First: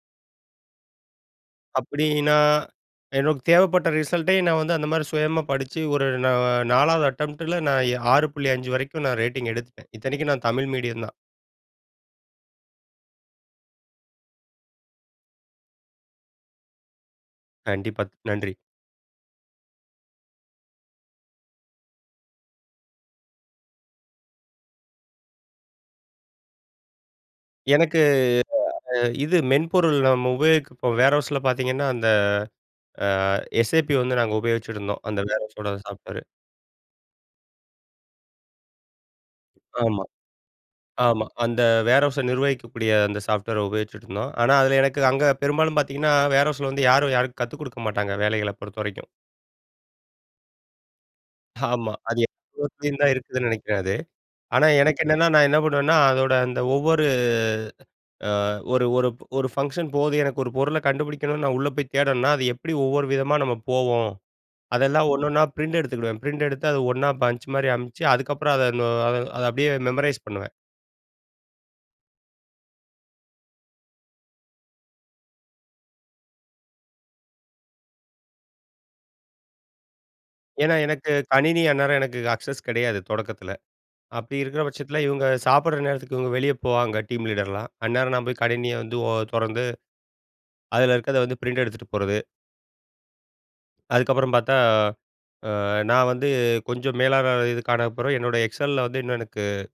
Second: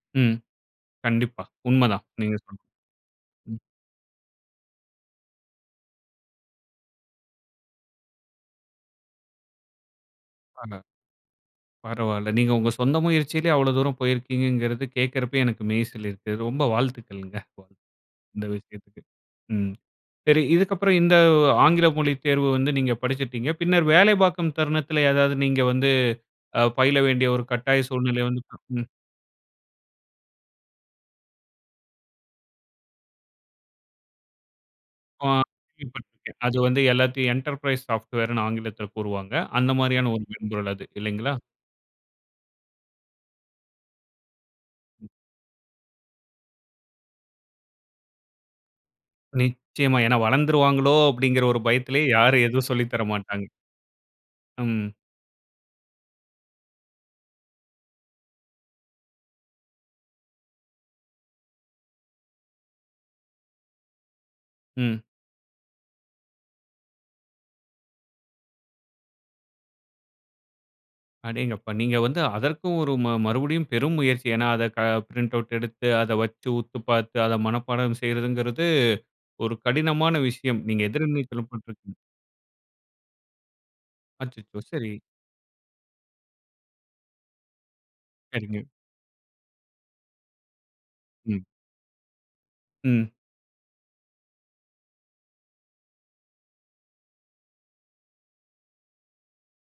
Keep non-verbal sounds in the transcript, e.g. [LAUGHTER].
ம். கண்டிப்பா. உண்ம தான் நீங்க அப்பிடின்னா, சொல்றது. எனக்கு ம். தேவைப்பட்ட ரிசல்ட்டே, நான் வந்து அந்தமாரி சுயமா படிச்சு, ஒரு நா 4 வது அட்டெம்ப்ட்ல, நான் 6.5 வரைக்கும் நான் ரேட்டிங் எடுத்துட்டேன். இத்தனைக்கும் நான் தமிழ் [UNINTELLIGIBLE] மீடியம் தான். பரவாயில்ல. நீங்க உங்க சொந்த முயற்சியிலேயே அவ்ளோ தூரம் போயிருக்கீங்கங்கிறது கேட்கிறப்பயே, எனக்கு மெய்சிலிர்க்குது. ரொம்ப வாழ்த்துக்கள்ங்க, கண்டிப்பா. த் இந்த நன்றி! விஷயத்துக்கு. ம் சரி. இதுக்கப்புறம் இந்த ஆங்கில மொழித் தேர்வு வந்து நீங்க படிச்சிட்டீங்க. பின்னர் வேலை பார்க்கும் தருணத்தில ஏதாவது நீங்க வந்து அ பயில வேண்டிய ஒரு கட்டாய எனக்கு சூழ்நிலை வந்துச்சா? ம். [UNINTELLIGIBLE] இந்த இது மென்பொருள் நம்ம உபயோகிக்கப்போம். வேர்ஹவுஸ்ல பார்த்தீங்கன்னா, அந்த அ எஸ்ஏபி வந்து நாங்க உபயோகிச்சிட்டிருந்தோம். அந்த ஆ. வேர்ஹவுஸோட இப்ப சாஃப்ட்வேர். நீங்க அது வந்து எல்லாத்தையும் என்டர்பிரைஸ் சாப்ட்வேர் ன்னு ஆங்கிலத்தில கூறுவாங்க. அந்த ஆமா. மாதிரியான ஒரு மென்பொருள் அது. ஆமா. இல்லேங்களா! அந்த வேர்ஹவுஸ நிர்வகிக்கக்கூடிய அந்த சாஃப்ட்வேர உபயோகிச்சிட்டுருந்தோம். ஆனா, அதில எனக்கு ம். அங்க பெரும்பாலும் பார்த்தீங்கன்னா, வேர்ஹவுஸில வந்து யாரும், யாரும் கத்துக் குடுக்கமாட்டாங்க. வேலைகள பொறுத்தவரைக்கும். நிச்சயமா. ஏன்னா, வளர்ந்துருவாங்களோ! அப்பிடிங்கிற ஒரு ஆமா பயத்திலயே அது யாரும் எல்லா எதுவும் சொல்லி எடத்துலயும் தர தான் மாட்டாங்க. இருக்குதுன்னு நினைக்கிறேன் அது, ஆனா, அம். எனக்கு என்னன்னா, நான் என்ன பண்ணுவேன்னா, அதோட அந்த ஒவ்வொரு ஆ ஒரு ஒரு ஒரு ஃபங்க்ஷன் போகுது. எனக்கு ஒரு பொருள கண்டுபிடிக்கணுன்னு நான் உள்ள போய் தேடணுன்னா, அது எப்பிடி ஒவ்வொரு விதமா நம்ம போவோம்? ம். அதெல்லாம் ஒன்னொன்னா பிரிண்ட் எடுத்துக்கிடுவேன். பிரிண்ட் எடுத்து, அத ஒண்ணா பஞ்ச் மாரி அமிச்சு, அதுக்கப்புறம் அத நொ அத அப்பிடியே மெமரைஸ் பண்ணுவேன். அடேங்கப்பா. நீங்க வந்து அதற்கு ஒரு ம மறுபடியும் பெரும் முயற்சி. ஏன்னா, அத க பிரிண்ட் அவுட் எடுத்து அத வச்சு, உத்து பார்த்து, அத மனப்பாடம் செய்யிறதுங்கிறது ஒரு கடினமான விஷயம். ஏன்னா, நீங்க எனக்கு எதிர்நீச்சல் கணினி போட்டுருக்கீங்க. அந்நேரம் எனக்கு அக்சஸ் கிடையாது, தொடக்கத்தில. அப்பிடி அச்சச்சோ! இருக்கிற சரி. பட்சத்தில, இவுங்க சாப்பிடற நேரத்துக்கு இவுங்க வெளியே போவாங்க, டீம் லீடர்லாம். அந்நேரம் நான் போய் சரிங்க. கணினிய வந்து ஓ தொறந்து, அதில இருக்கத வந்து ம். பிரிண்ட் எடுத்துட்டு போறது. ம். அதுக்கப்புறம் பார்த்தா, ஆ நான் வந்து கொஞ்சம் மேலாளர் இதுக்கான அப்புறம், என்னோட எக்ஸல்ல வந்து இன்னும் எனக்கு